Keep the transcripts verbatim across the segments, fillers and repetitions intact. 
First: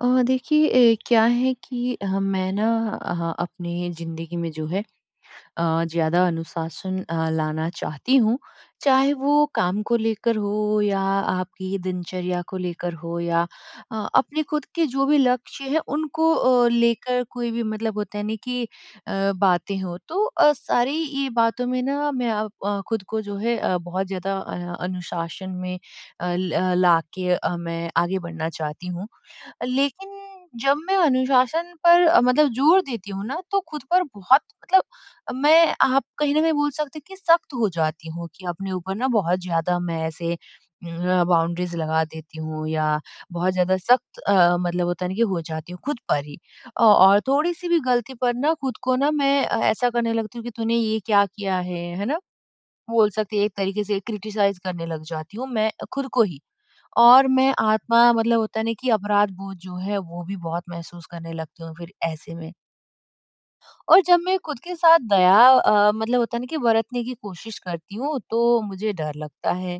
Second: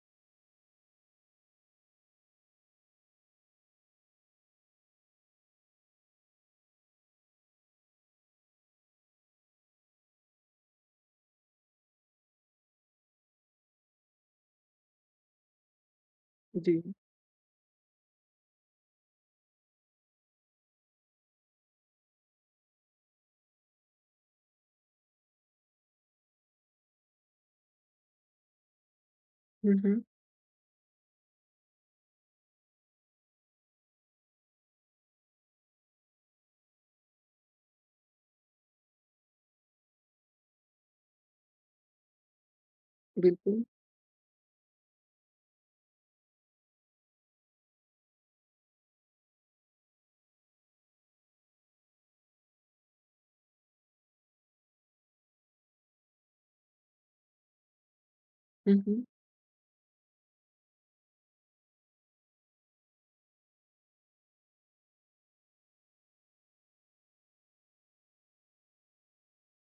अ, देखिए ए, क्या है कि अ, मैं ना, अ, अपने ज़िंदगी में जो है अ, ज़्यादा अनुशासन अ, लाना चाहती हूँ। चाहे वो काम को लेकर हो या आपकी दिनचर्या को लेकर हो, या अ, अपने खुद के जो भी लक्ष्य हैं उनको अ, जी। लेकर कोई भी मतलब होता है ना कि अ, बातें हों। तो अ, सारी ये बातों में ना, मैं अ, अ, खुद को जो है अ, बहुत ज़्यादा अ, अनुशासन में अ, ल- अ, लाके अ, मैं आगे बढ़ना चाहती हूँ। हुँ, हुँ। लेकिन जब मैं अनुशासन पर अ, मतलब जोर देती हूँ ना, तो खुद पर बहुत मतलब, अ, मैं, आप कहीं न कहीं बोल सकते हैं कि सख्त हो जाती हूँ, कि अपने ऊपर ना बहुत ज़्यादा मैं ऐसे उम, बाउंड्रीज़ लगा देती हूँ, या बहुत बिल्कुल। ज़्यादा सख्त अ, मतलब होता है ना कि हो जाती हूँ खुद पर ही। अ, और थोड़ी-सी भी गलती पर ना, खुद को ना, मैं अ, ऐसा करने लगती हूँ कि तूने ये क्या किया है, है ना? बोल सकते हैं एक तरीके से क्रिटिसाइज़ करने लग जाती हूँ मैं खुद को ही। और मैं आत्मा, मतलब होता है ना हुँ, कि हुँ। अपराध बोध जो है वो भी बहुत महसूस करने लगती हूँ फिर ऐसे में। और जब मैं खुद के साथ दया अ, मतलब होता है ना कि बरतने की कोशिश करती हूँ, तो मुझे डर लगता है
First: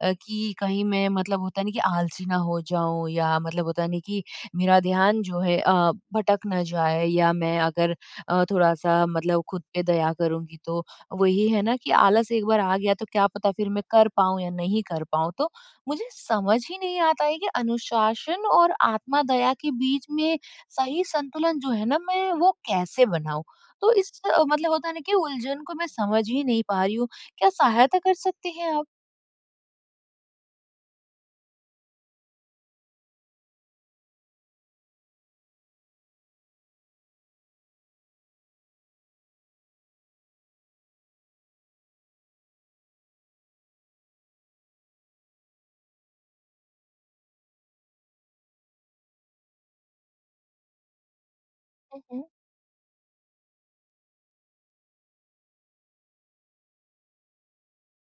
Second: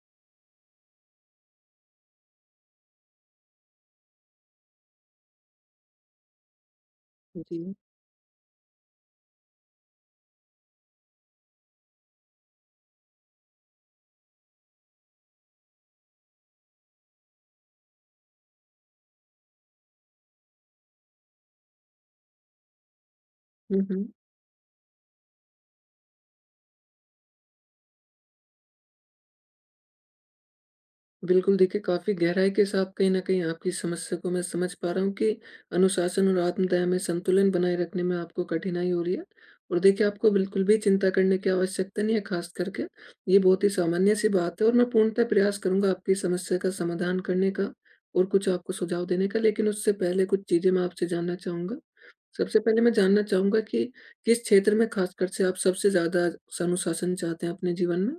अ, कि कहीं मैं, मतलब होता नहीं कि, आलसी ना हो जाऊं, या मतलब होता नहीं कि मेरा ध्यान जो है अ, भटक ना जाए, या मैं जी। अगर अ, थोड़ा सा मतलब खुद पे दया करूंगी तो वही है ना कि आलस एक बार आ गया तो क्या पता फिर मैं कर पाऊं या नहीं कर पाऊं। तो मुझे समझ ही नहीं आता है कि अनुशासन और आत्मा दया के बीच में सही संतुलन जो है ना मैं वो कैसे बनाऊं। हुँ, तो हुँ। इस अ, मतलब होता है ना कि उलझन को मैं समझ ही नहीं पा रही हूँ। क्या सहायता कर सकते हैं बिल्कुल, देखिए काफ़ी गहराई के साथ कहीं न कहीं आपकी समस्या को मैं समझ पा रहा हूँ कि अनुशासन और आत्मदया में संतुलन बनाए रखने में आपको कठिनाई हो रही है। और देखिए, आपको बिल्कुल भी चिंता करने की आवश्यकता नहीं है। ख़ास करके, ये बहुत ही सामान्य-सी बात है और मैं पूर्णतः प्रयास करूँगा आपकी समस्या का समाधान करने का और कुछ आपको सुझाव देने का। लेकिन उससे पहले कुछ चीज़ें मैं आपसे जानना चाहूँगा। आप? सबसे पहले मैं जानना चाहूँगा कि किस क्षेत्र में खासकर से आप सबसे ज़्यादा स अनुशासन चाहते हैं अपने जीवन में?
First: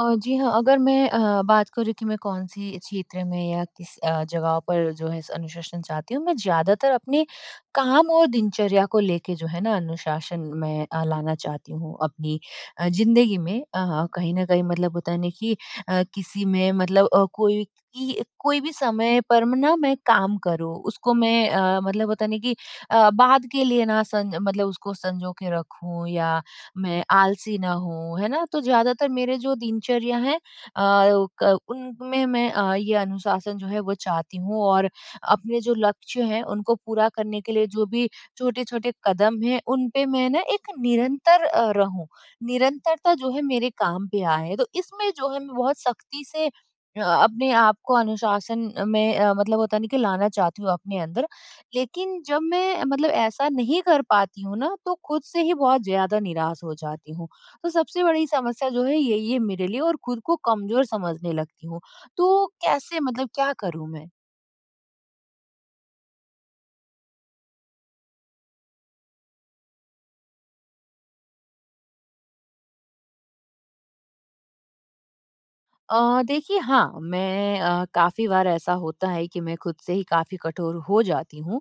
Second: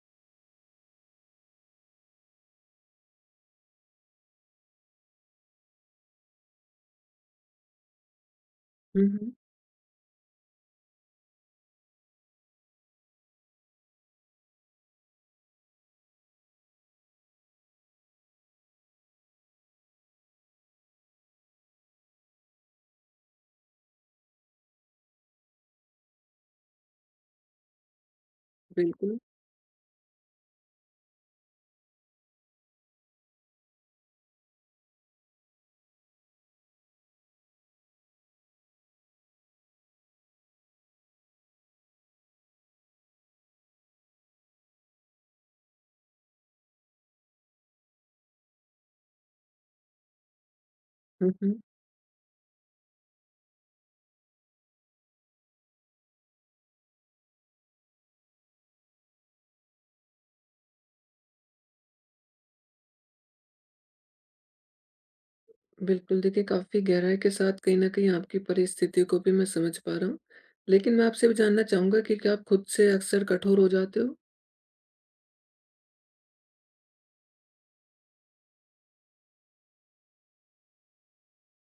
अ, जी हाँ, अगर मैं अ, बात करूँ कि मैं कौन-सी क्षेत्र में या किस अ, जगह पर जो है स अनुशासन चाहती हूँ, मैं ज़्यादातर अपने काम और दिनचर्या को हुँ, हुँ, लेके जो है ना अनुशासन मैं अ, लाना चाहती हूँ अपनी अ, ज़िंदगी में। अ, कहीं न कहीं मतलब होता है ना कि अ, किसी में मतलब अ, कोई, कि कोई भी समय पर म ना मैं काम करूँ, उसको मैं अ, मतलब होता है ना कि अ, बाद के लिए ना सं मतलब उसको संजो के रखूँ, या मैं आलसी ना हूँ, है ना? तो ज़्यादातर बिल्कुल। मेरे जो दिनचर्या है अ, क उनमें मैं अ, ये अनुशासन जो है वो चाहती हूँ और अपने जो लक्ष्य हैं उनको पूरा करने के लिए जो भी छोटे-छोटे कदम हैं उन पे मैं ना एक निरंतर अ, रहूँ। निरंतरता जो है मेरे काम पे आए। तो इसमें जो है मैं बहुत सख्ती से अ, अपने आप को अनुशासन में अ, मतलब होता है ना कि लाना चाहती हूँ अपने अंदर। हुँ, हुँ। लेकिन जब मैं मतलब ऐसा नहीं कर पाती हूँ ना, तो खुद से ही बहुत ज़्यादा निराश हो जाती हूँ। तो सबसे बड़ी समस्या जो है यही है मेरे लिए, और खुद को कमज़ोर समझने लगती हूँ। तो कैसे, मतलब क्या करूँ मैं? बिल्कुल, देखिए काफ़ी गहराई के साथ कहीं न कहीं आपकी परिस्थिति को भी मैं समझ पा रहा हूँ। लेकिन मैं आपसे भी जानना चाहूँगा कि क्या आप खुद से अक्सर कठोर हो जाते हो? अ, देखिए हाँ, मैं, अ, काफ़ी बार ऐसा होता है कि मैं खुद से ही काफ़ी कठोर हो जाती हूँ।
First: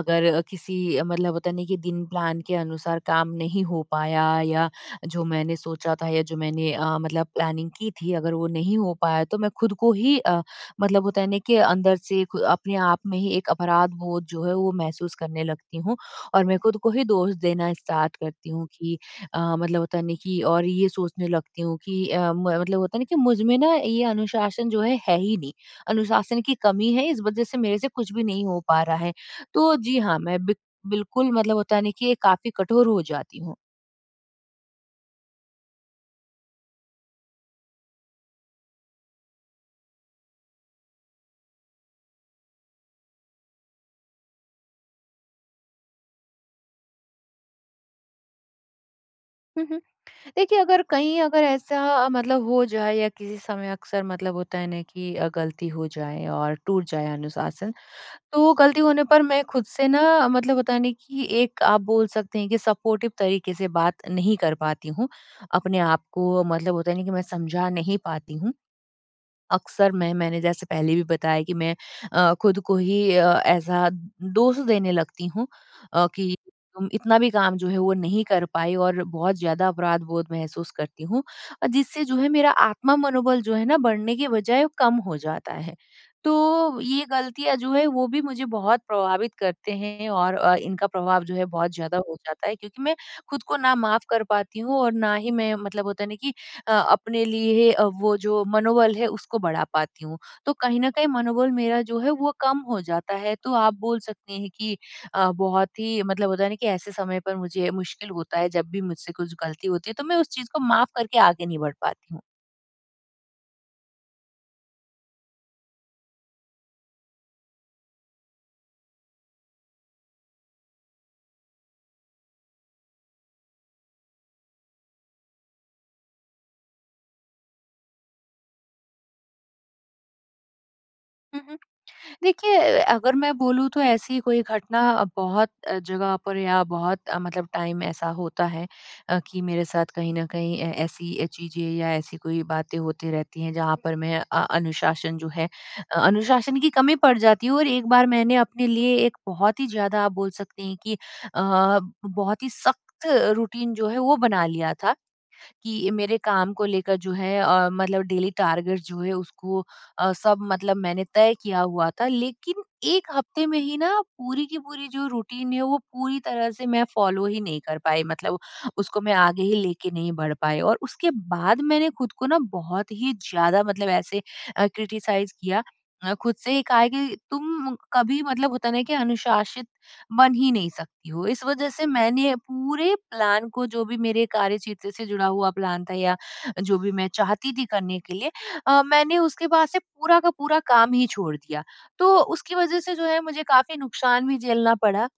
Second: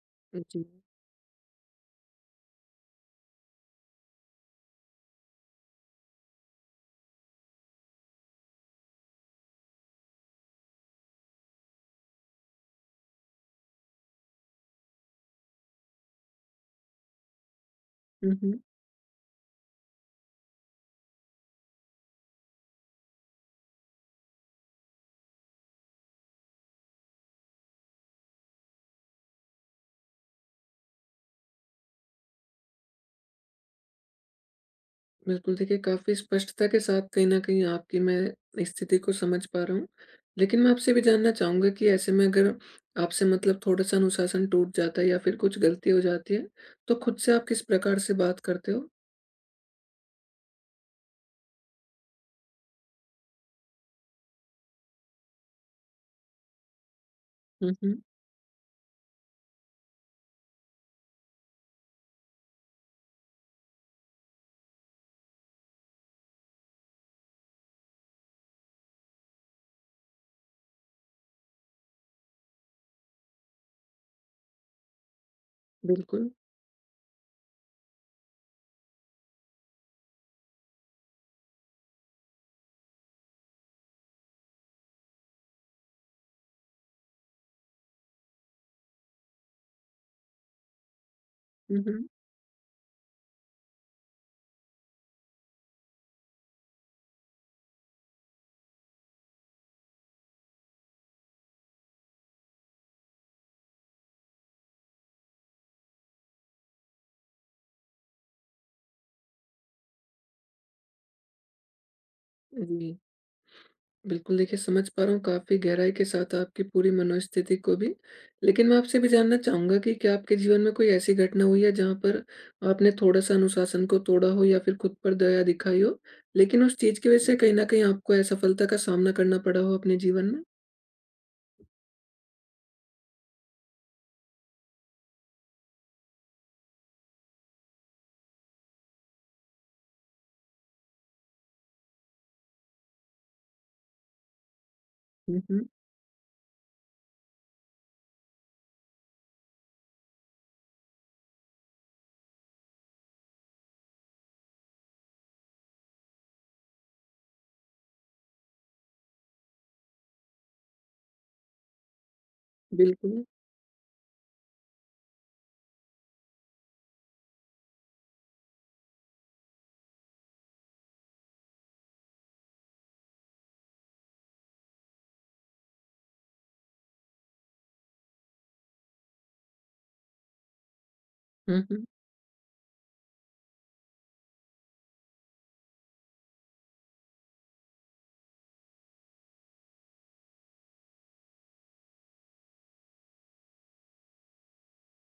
अगर अ, जी। किसी अ, मतलब होता नहीं कि दिन प्लान के अनुसार काम नहीं हो पाया, या जो मैंने सोचा था, या जो मैंने अ, मतलब प्लानिंग की थी, अगर वो नहीं हो पाया, तो मैं खुद को ही अ, मतलब होता है ना कि अंदर से खु अपने आप में ही एक अपराध बोध जो है वो महसूस करने लगती हूँ, और मैं खुद को ही दोष देना स्टार्ट हुँ, करती हुँ। हूँ कि अ, मतलब होता नहीं कि, और ये सोचने लगती हूँ कि अ, म- मतलब होता नहीं कि मुझ में ना ये अनुशासन जो है है ही नहीं, अनुशासन की कमी है, इस वजह से मेरे से कुछ भी नहीं हो पा रहा है। तो जी हाँ, मैं बिक- बिल्कुल, मतलब होता नहीं कि, ये काफी कठोर हो जाती हूँ। बिल्कुल, देखिए काफ़ी स्पष्टता के साथ कहीं न कहीं आपकी मैं स्थिति को समझ पा रहा हूँ। लेकिन मैं आपसे भी जानना चाहूँगा कि ऐसे में अगर आपसे मतलब थोड़ा-सा अनुशासन टूट जाता है या फिर कुछ गलती हो जाती है, तो खुद से आप किस प्रकार से बात करते हो? हम्म, देखिए अगर कहीं, अगर ऐसा मतलब हो जाए या किसी समय अक्सर मतलब होता है ना कि अ, गलती हो जाए और टूट जाए हुँ, अनुशासन, हुँ। तो गलती होने पर मैं खुद से ना, मतलब पता नहीं, कि एक, आप बोल सकते हैं कि सपोर्टिव तरीके से बात नहीं कर पाती हूँ। अपने आप को मतलब होता है ना कि मैं समझा नहीं पाती हूँ। अक्सर मैं, मैंने जैसे पहले भी बताया कि मैं अ, खुद को ही अ, ऐसा दोष देने लगती हूँ, अ, बिल्कुल। कि तुम इतना भी काम जो है वो नहीं कर पाई, और बहुत ज़्यादा अपराध बोध महसूस करती हूँ, अ, जिससे जो है मेरा आत्मा मनोबल जो है ना बढ़ने के बजाय वो कम हो जाता है। तो ये गलतियाँ जो है वो भी मुझे बहुत प्रभावित करते हैं, और अ, इनका प्रभाव जो है बहुत हुँ, ज़्यादा हुँ। हो जाता है, क्योंकि मैं खुद को ना माफ़ कर पाती हूँ, और ना ही मैं मतलब होता है ना कि अ, अपने लिए अ, वो जो मनोबल है उसको बढ़ा पाती हूँ। तो कहीं न कहीं मनोबल मेरा जो है वो कम हो जाता है। तो आप बोल सकते हैं कि अ, बहुत ही, मतलब होता है ना कि, ऐसे समय पर मुझे मुश्किल होता है, जब भी मुझसे कुछ गलती होती है तो मैं उस चीज़ को माफ़ करके आगे नहीं बढ़ पाती जी। बिल्कुल, देखिए समझ पा रहा हूँ काफ़ी गहराई के साथ आपकी पूरी मनोस्थिति को भी। लेकिन मैं आपसे भी जानना चाहूँगा कि क्या आपके जीवन में कोई ऐसी घटना हुई है जहाँ पर आपने थोड़ा-सा अनुशासन को तोड़ा हो या फिर खुद पर दया दिखाई हो, लेकिन उस चीज़ की वज़ह से कहीं न कहीं आपको असफलता का सामना करना पड़ा हो अपने जीवन में? हूँ। देखिए, अगर मैं बोलूँ तो ऐसी कोई घटना, बहुत अ, जगह पर, या बहुत अ, मतलब टाइम ऐसा होता है अ, कि मेरे साथ कहीं न कहीं ऐ ऐसी चीज़ें या ऐसी कोई बातें होती रहती हैं, जहाँ पर मैं अ, अनुशासन जो हुँ, है, हुँ, अ, अनुशासन की कमी पड़ जाती है। और एक बार मैंने अपने लिए एक बहुत ही ज़्यादा, आप बोल सकते हैं कि अ, बहुत ही सख्त रूटीन जो है वो बना लिया था, कि मेरे काम को लेकर जो है अ, मतलब डेली टारगेट जो है उसको अ, सब मतलब मैंने तय किया हुआ था। लेकिन एक बिल्कुल। हफ्ते में ही ना पूरी की पूरी जो रूटीन है वो पूरी तरह से मैं फॉलो ही नहीं कर पाई, मतलब उसको मैं आगे ही लेके नहीं बढ़ पाई। और उसके बाद मैंने खुद को ना बहुत ही ज्यादा, मतलब ऐसे क्रिटिसाइज किया, अ, खुद से ही कहा है कि तुम कभी, मतलब होता ना कि, अनुशासित बन ही नहीं सकती हो। इस हुँ, वजह हुँ, से मैंने पूरे प्लान को, जो भी मेरे कार्यक्षेत्र से जुड़ा हुआ प्लान था या जो भी मैं चाहती थी करने के लिए, अ, मैंने उसके बाद से पूरा का पूरा काम ही छोड़ दिया। तो उसकी वजह से जो है मुझे काफ़ी नुकसान भी झेलना पड़ा,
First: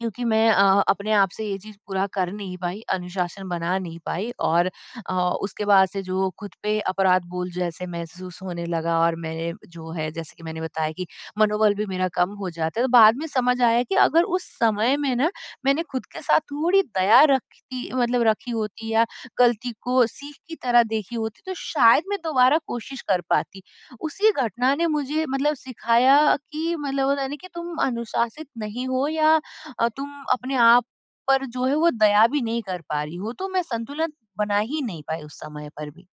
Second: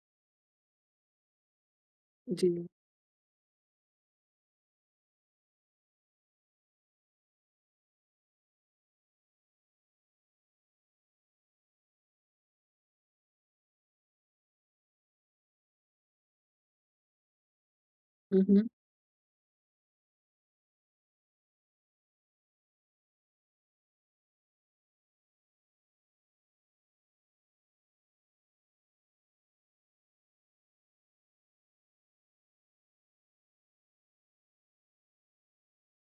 क्योंकि मैं अ, अपने आप से ये चीज़ पूरा कर नहीं जी। पाई, अनुशासन बना नहीं पाई, और अ, उसके बाद से जो खुद पे अपराध बोध जैसे महसूस होने लगा, और मैंने जो है, जैसे कि मैंने बताया कि, मनोबल भी मेरा कम हो जाता है। तो बाद में समझ आया कि अगर उस समय में ना मैंने खुद के साथ थोड़ी दया रखती, मतलब हुँ, रखी हुँ। होती, या गलती को सीख की तरह देखी होती, तो शायद मैं दोबारा कोशिश कर पाती। उसी घटना ने मुझे, मतलब, सिखाया कि, मतलब होता है ना कि, तुम अनुशासित नहीं हो, या अ, तुम अपने आप पर जो है वो दया भी नहीं कर पा रही हो। तो मैं संतुलन बना ही नहीं पाई उस समय पर भी।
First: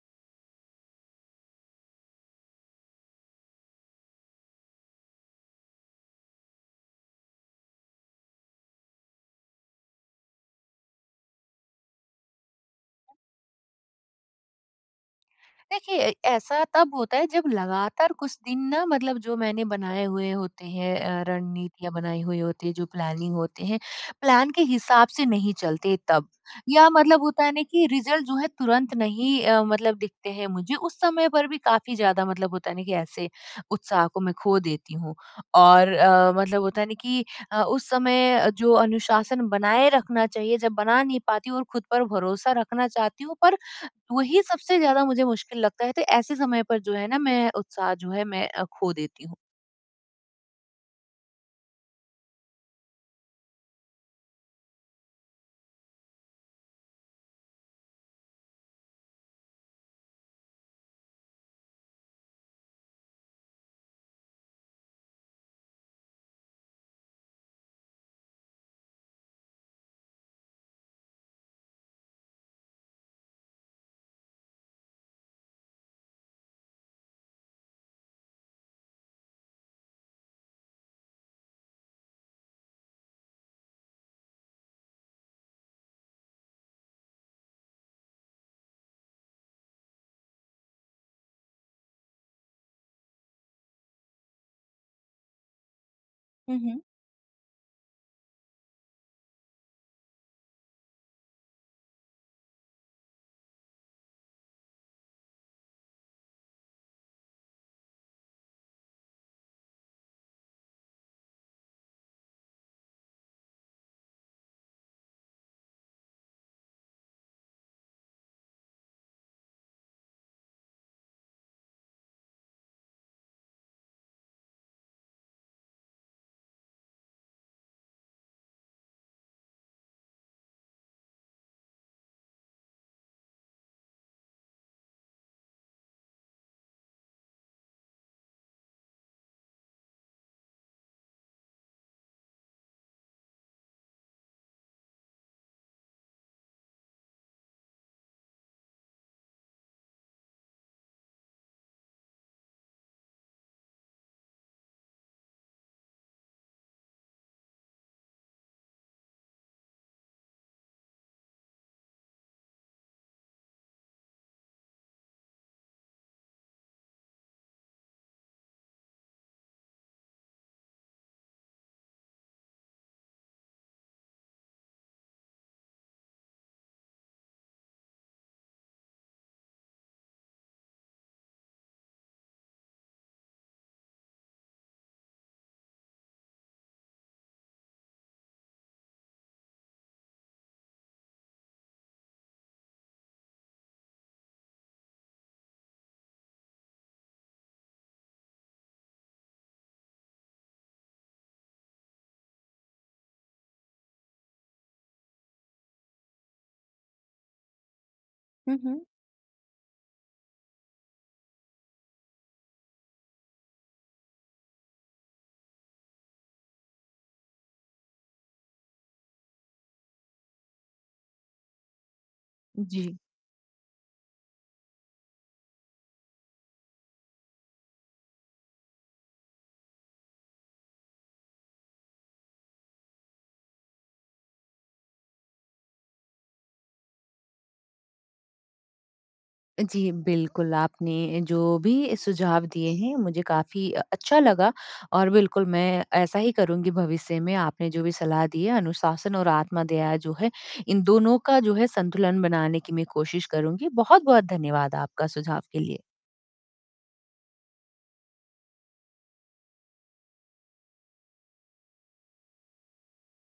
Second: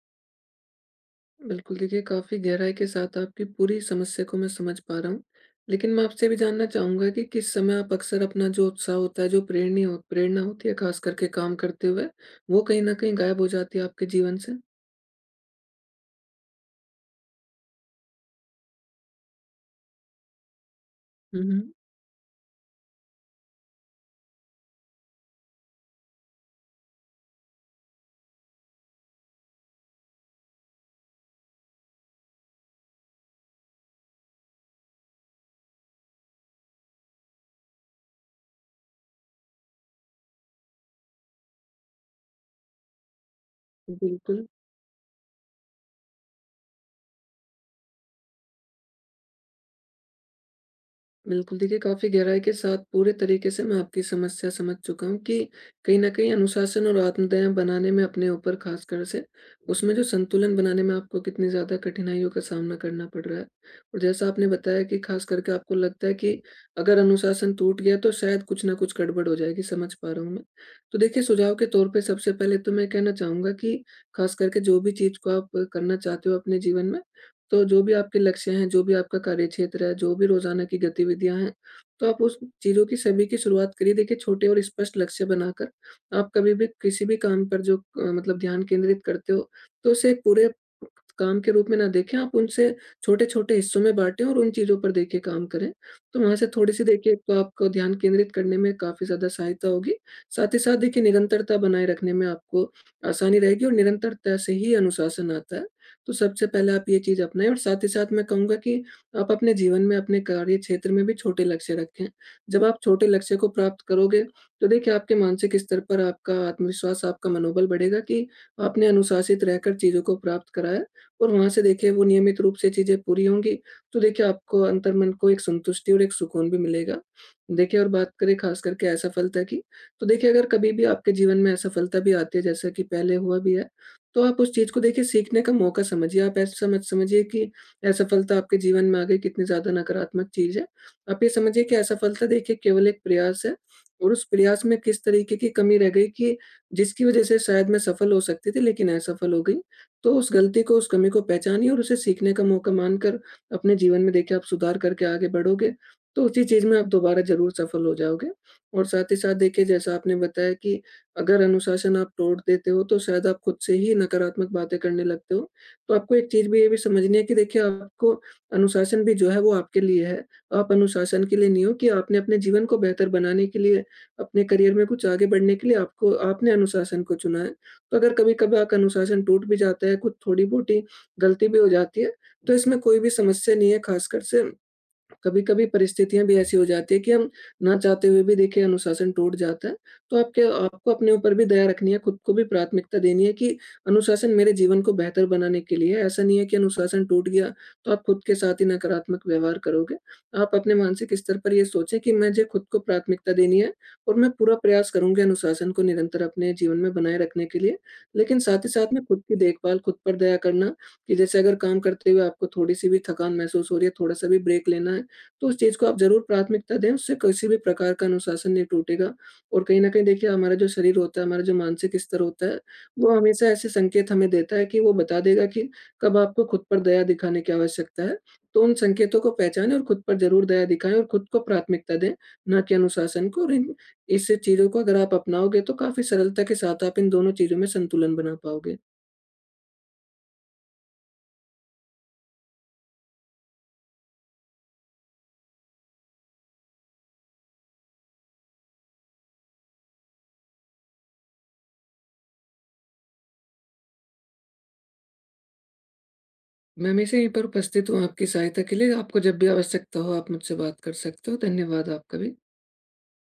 बिल्कुल, देखिए काफ़ी गहराई के साथ आपकी पूरी समस्या को मैं समझ पा रहा हूँ। लेकिन मैं आपसे भी जानना चाहूँगा कि किस समय आप अक्सर अपना जो उत्साह होता है, जो प्रेरणी हो प्रेरणा होती है, ख़ास करके काम करते हुए, वो कहीं न कहीं गायब हो जाती है आपके जीवन से? देखिए, ऐसा तब होता है जब लगातार कुछ दिन ना, मतलब जो मैंने बनाए हुए होते हैं अ, हुँ, हुँ। रणनीतियाँ बनाई हुई होती है, जो प्लानिंग होते हैं, प्लान के हिसाब से नहीं चलते तब। या मतलब होता है ना कि रिज़ल्ट जो है तुरंत नहीं अ, मतलब दिखते हैं मुझे, उस समय पर भी काफ़ी ज़्यादा, मतलब होता है ना कि, ऐसे उत्साह को मैं खो देती हूँ। और अ, मतलब होता है ना कि अ, उस समय जो अनुशासन बनाए रखना चाहिए, जब बना नहीं पाती हूँ और खुद पर भरोसा रखना चाहती हूँ, पर वही बिल्कुल। सबसे ज़्यादा मुझे मुश्किल लगता है। तो ऐसे समय पर जो है ना मैं उत्साह जो है मैं अ, खो देती हूँ। बिल्कुल, देखिए काफ़ी गहराई के साथ पूरे तरीके से मैं आपकी समस्या समझ चुका हूँ कि कहीं न कहीं अनुशासन और आत्मदया बनाने में अपने ऊपर ख़ासकर से, उसमें जो संतुलन बनाने में आपको कितनी ज़्यादा कठिनाइयों का सामना करना पड़ रहा है। और जैसा आपने बताया कि ख़ास करके आपको लगता है कि अगर अनुशासन टूट गया, तो शायद कुछ न कुछ गड़बड़ हो जाएगी, समझ पा रहा हूँ मैं। तो देखिए, सुझाव के तौर पे सबसे पहले तो मैं कहना चाहूँगा कि ख़ास करके जो भी चीज़ को आप करना चाहते हो अपने जीवन में, तो जो भी आपके लक्ष्य हैं, जो भी आपका कार्यक्षेत्र है, जो भी रोज़ाना की गतिविधियाँ हैं, तो आप उस चीज़ों की सभी की शुरुआत करिए देखिए छोटे और स्पष्ट लक्ष्य बनाकर। आप कभी भी किसी भी काम पर जो अ, मतलब ध्यान केंद्रित करते हो, तो उसे एक पूरे काम के रूप में ना देखें, आप उनसे छोटे-छोटे हिस्सों में बाँटें और उन चीज़ों पर देखिए काम करें। तो वहाँ से हुँ, हुँ। थोड़ी-सी देखिए, एक तो आपको ध्यान केंद्रित करने में काफ़ी ज़्यादा सहायता होगी, साथ ही साथ देखिए निरंतरता बनाए रखने में आपको आसानी रहेगी और निरंतरता से ही अनुशासन आता है। तो सबसे पहले आप ये चीज़ अपनाएँ और साथ ही साथ मैं कहूँगा कि आप अपने जीवन में, अपने कार्य क्षेत्र में भी छोटे लक्ष्य रखें। जब आप छोटे लक्ष्य को प्राप्त करोगे, तो देखिए आपके मानसिक स्तर पर आपका आत्मविश्वास, आपका मनोबल बढ़ेगा कि आपने अनुशासित रहकर चीज़ों को प्राप्त करा है, और वहाँ से देखिए वो नियमित रूप से चीज़ें पूरी होंगी, तो देखिए आपको अंतर्मन को एक संतुष्टि और एक सुकून भी मिलेगा। देखिए, और बात करें ख़ास करके असफलता की, तो देखिए अगर कभी भी आपके जीवन में असफलता भी आती है, जैसा कि पहले हुआ भी है, तो आप उस चीज़ को देखिए सीखने का मौका समझिए। आप ऐसा मत समझिए कि असफलता आपके जीवन में आ गई, कितनी ज़्यादा नकारात्मक चीज़ है। आप ये समझिए कि असफलता देखिए केवल एक प्रयास है, और उस प्रयास में किस तरीके की कमी रह गई कि जिसकी वज़ह से शायद मैं सफल हो सकती थी लेकिन असफल हो गई। तो उस गलती को, उस कमी को पहचानिए और उसे सीखने का मौका मानकर अपने जीवन में देखिए आप सुधार करके आगे बढ़ोगे, तो उसी चीज़ में आप दोबारा ज़रूर सफल हो जाओगे। और साथ ही साथ देखिए, जैसा आपने बताया कि अगर अनुशासन आप तोड़ देते हो, तो शायद आप खुद से ही नकारात्मक बातें करने लगते हो। तो आपको एक चीज़ भी ये भी समझनी है कि देखिए आपको अनुशासन भी जो है वो आपके लिए है। आप अनुशासन के लिए नहीं हो, कि आपने अपने जीवन को बेहतर बनाने के लिए, अपने करियर में कुछ आगे बढ़ने के लिए आपको आपने अनुशासन को चुना है। तो अगर कभी-कभार अनुशासन टूट भी जाता है, कुछ थोड़ी-बहुत गलती भी हो जाती है, तो इसमें कोई भी समस्या नहीं है। खासकर से कभी कभी परिस्थितियां भी ऐसी हो जाती है कि हम ना चाहते हुए भी देखिए अनुशासन टूट जाता है। तो आपके आपको अपने ऊपर भी दया रखनी है, खुद को भी प्राथमिकता देनी है कि अनुशासन मेरे जीवन को बेहतर बनाने के लिए है। ऐसा नहीं है कि अनुशासन टूट गया, तो आप खुद के साथ ही नकारात्मक व्यवहार करोगे। आप अपने मानसिक स्तर पर ये सोचें कि मुझे खुद को प्राथमिकता देनी है, और मैं पूरा प्रयास करूंगी अनुशासन को निरंतर अपने जीवन में बनाए रखने के लिए, लेकिन हुँ, साथ ही हुँ। साथ में खुद की देखभाल, खुद पर दया करना, कि जैसे अगर काम करते हुए आपको थोड़ी सी भी थकान महसूस हो रही है, थोड़ा सा भी ब्रेक लेना है, तो उस चीज़ को आप ज़रूर प्राथमिकता दें। उससे किसी भी प्रकार का अनुशासन नहीं टूटेगा। और कहीं न कहीं देखिए हमारा जो शरीर होता है, हमारा जो मानसिक स्तर होता है, जी। वो हमेशा ऐसे संकेत हमें देता है कि वो बता देगा कि कब आपको खुद पर दया दिखाने की आवश्यकता है। तो उन संकेतों को पहचानें और खुद पर ज़रूर दया दिखाएँ और खुद को प्राथमिकता दें, ना कि अनुशासन को। और इन इस चीज़ों को अगर आप अपनाओगे, तो काफ़ी सरलता के साथ आप इन दोनों चीज़ों में संतुलन बना पाओगे। जी, बिल्कुल, आपने जो भी सुझाव दिए हैं मुझे काफ़ी अ, अच्छा लगा, और बिल्कुल मैं ऐसा ही करूँगी भविष्य में। आपने जो भी सलाह दी है, अनुशासन और आत्मदया जो है, इन दोनों का जो है संतुलन बनाने की मैं कोशिश करूँगी। बहुत-बहुत धन्यवाद आपका सुझाव के लिए। मैं हमेशा यहीं पर उपस्थित हूँ आपकी सहायता के लिए, आपको जब भी आवश्यकता हो आप मुझसे बात कर सकते हो। धन्यवाद आपका भी।